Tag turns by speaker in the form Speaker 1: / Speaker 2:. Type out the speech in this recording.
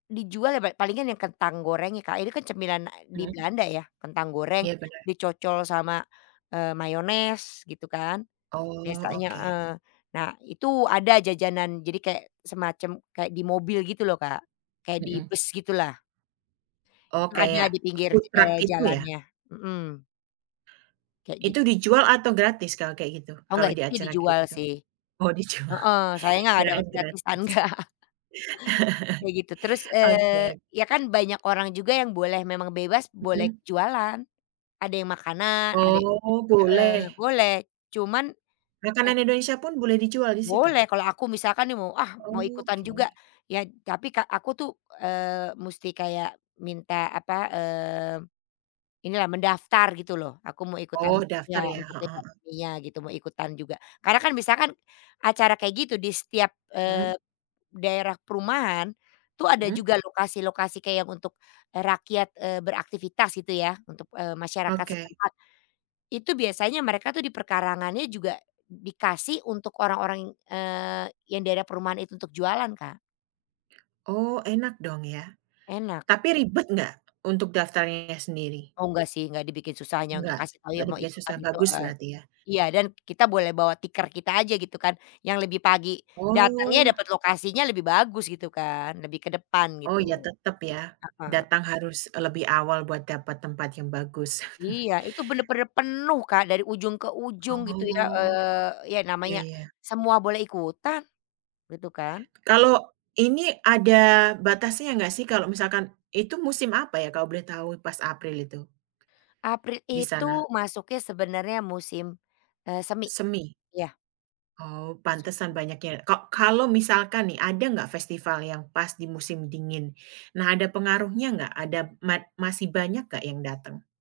Speaker 1: Dijual ya pe palingan yang kentang gorengnya Kak, ini kan cemilan, e di
Speaker 2: Mhm.
Speaker 1: Belanda ya, kentang goreng,
Speaker 2: Iya, bener.
Speaker 1: dicocol sama, e mayones gitu kan
Speaker 2: Oh,
Speaker 1: biasanya
Speaker 2: oke.
Speaker 1: heeh. Nah, itu ada jajanan, jadi kayak semacam, kayak di mobil gitu loh Kak, kayak di
Speaker 2: Mhm.
Speaker 1: bus gitulah.
Speaker 2: Oh
Speaker 1: Itu ada
Speaker 2: kayak
Speaker 1: di pinggir,
Speaker 2: food
Speaker 1: e
Speaker 2: truck gitu ya?
Speaker 1: jalannya, mhm. Kayak gi
Speaker 2: Itu dijual atau gratis kalau kayak gitu?
Speaker 1: Oh
Speaker 2: Kalau
Speaker 1: enggak,
Speaker 2: di
Speaker 1: itu
Speaker 2: acara kayak
Speaker 1: dijual
Speaker 2: gitu?
Speaker 1: sih.
Speaker 2: Oh, dijual,
Speaker 1: Heeh, sayangnya nggak dapet
Speaker 2: kirain
Speaker 1: gratisan,
Speaker 2: gratis.
Speaker 1: enggak. Kayak gitu terus,
Speaker 2: Oke oke.
Speaker 1: eee, ya kan banyak orang juga yang boleh, memang bebas, boleh
Speaker 2: Mhm.
Speaker 1: jualan. Ada yang makanan, ade
Speaker 2: Oh, boleh.
Speaker 1: heeh, boleh cuman, e
Speaker 2: Makanan Indonesia pun, boleh dijual di situ?
Speaker 1: Boleh, kalau aku misalkan nih mau, ah mau ikutan juga,
Speaker 2: Oke.
Speaker 1: ya tapi Kak aku tuh, eee, musti kayak minta, apa, eee, inilah, mendaftar gitu loh, aku mau ikutan,
Speaker 2: Oh,
Speaker 1: e
Speaker 2: daftar
Speaker 1: iya,
Speaker 2: ya,
Speaker 1: untuk
Speaker 2: heeh heeh.
Speaker 1: dekorasinya gitu, mau ikutan juga. Karena kan, misalkan, acara kayak gitu di setiap,
Speaker 2: Hmm.
Speaker 1: eee, daerah perumahan, tuh ada
Speaker 2: Mhm.
Speaker 1: juga lokasi-lokasi kayak yang untuk, e rakyat, eee beraktivitas gitu ya, untuk, eee, masyarakat
Speaker 2: Oke.
Speaker 1: setempat. Itu biasanya mereka tuh di perkarangannya juga dikasih untuk orang-orang yang, eee, yang daerah perumahan itu untuk jualan, Kak.
Speaker 2: Oh, enak dong ya,
Speaker 1: Enak.
Speaker 2: tapi ribet nggak, untuk daftarnya sendiri?
Speaker 1: Oh, enggak sih, nggak dibikin susahnya untuk
Speaker 2: Eggak,
Speaker 1: kasih tahu ya,
Speaker 2: nggak
Speaker 1: mau
Speaker 2: dibikin susah,
Speaker 1: ikutan itu,
Speaker 2: bagus
Speaker 1: heeh.
Speaker 2: berarti ya?
Speaker 1: Iya, dan kita boleh bawa tikar kita aja gitu kan, yang lebih pagi. Datangnya,
Speaker 2: Oh.
Speaker 1: dapat lokasinya lebih bagus gitu kan, lebih ke depan
Speaker 2: Oh
Speaker 1: gitu,
Speaker 2: iya tetep ya,
Speaker 1: heeh.
Speaker 2: datang harus, e lebih awal buat dapat tempat yang bagus.
Speaker 1: Iya, itu bener-bener penuh Kak, dari ujung ke ujung gitu ya,
Speaker 2: Oh,
Speaker 1: eee, ya
Speaker 2: iya,
Speaker 1: namanya
Speaker 2: ya.
Speaker 1: semua boleh ikutan, gitu kan.
Speaker 2: Kalau ini ada batasnya nggak sih? Kalau misalkan itu musim apa ya kalau boleh tahu pas April itu?
Speaker 1: April
Speaker 2: Di
Speaker 1: itu,
Speaker 2: sana.
Speaker 1: masuknya sebenarnya musim, eee, semi,
Speaker 2: Semi?
Speaker 1: iya.
Speaker 2: Oh,
Speaker 1: Musim
Speaker 2: pantesan
Speaker 1: semi.
Speaker 2: banyak ya, ko kalau misalkan nih, ada nggak festival yang pas di musim dingin? Nah ada pengaruhnya nggak? Ada mat masih banyak enggak yang datang?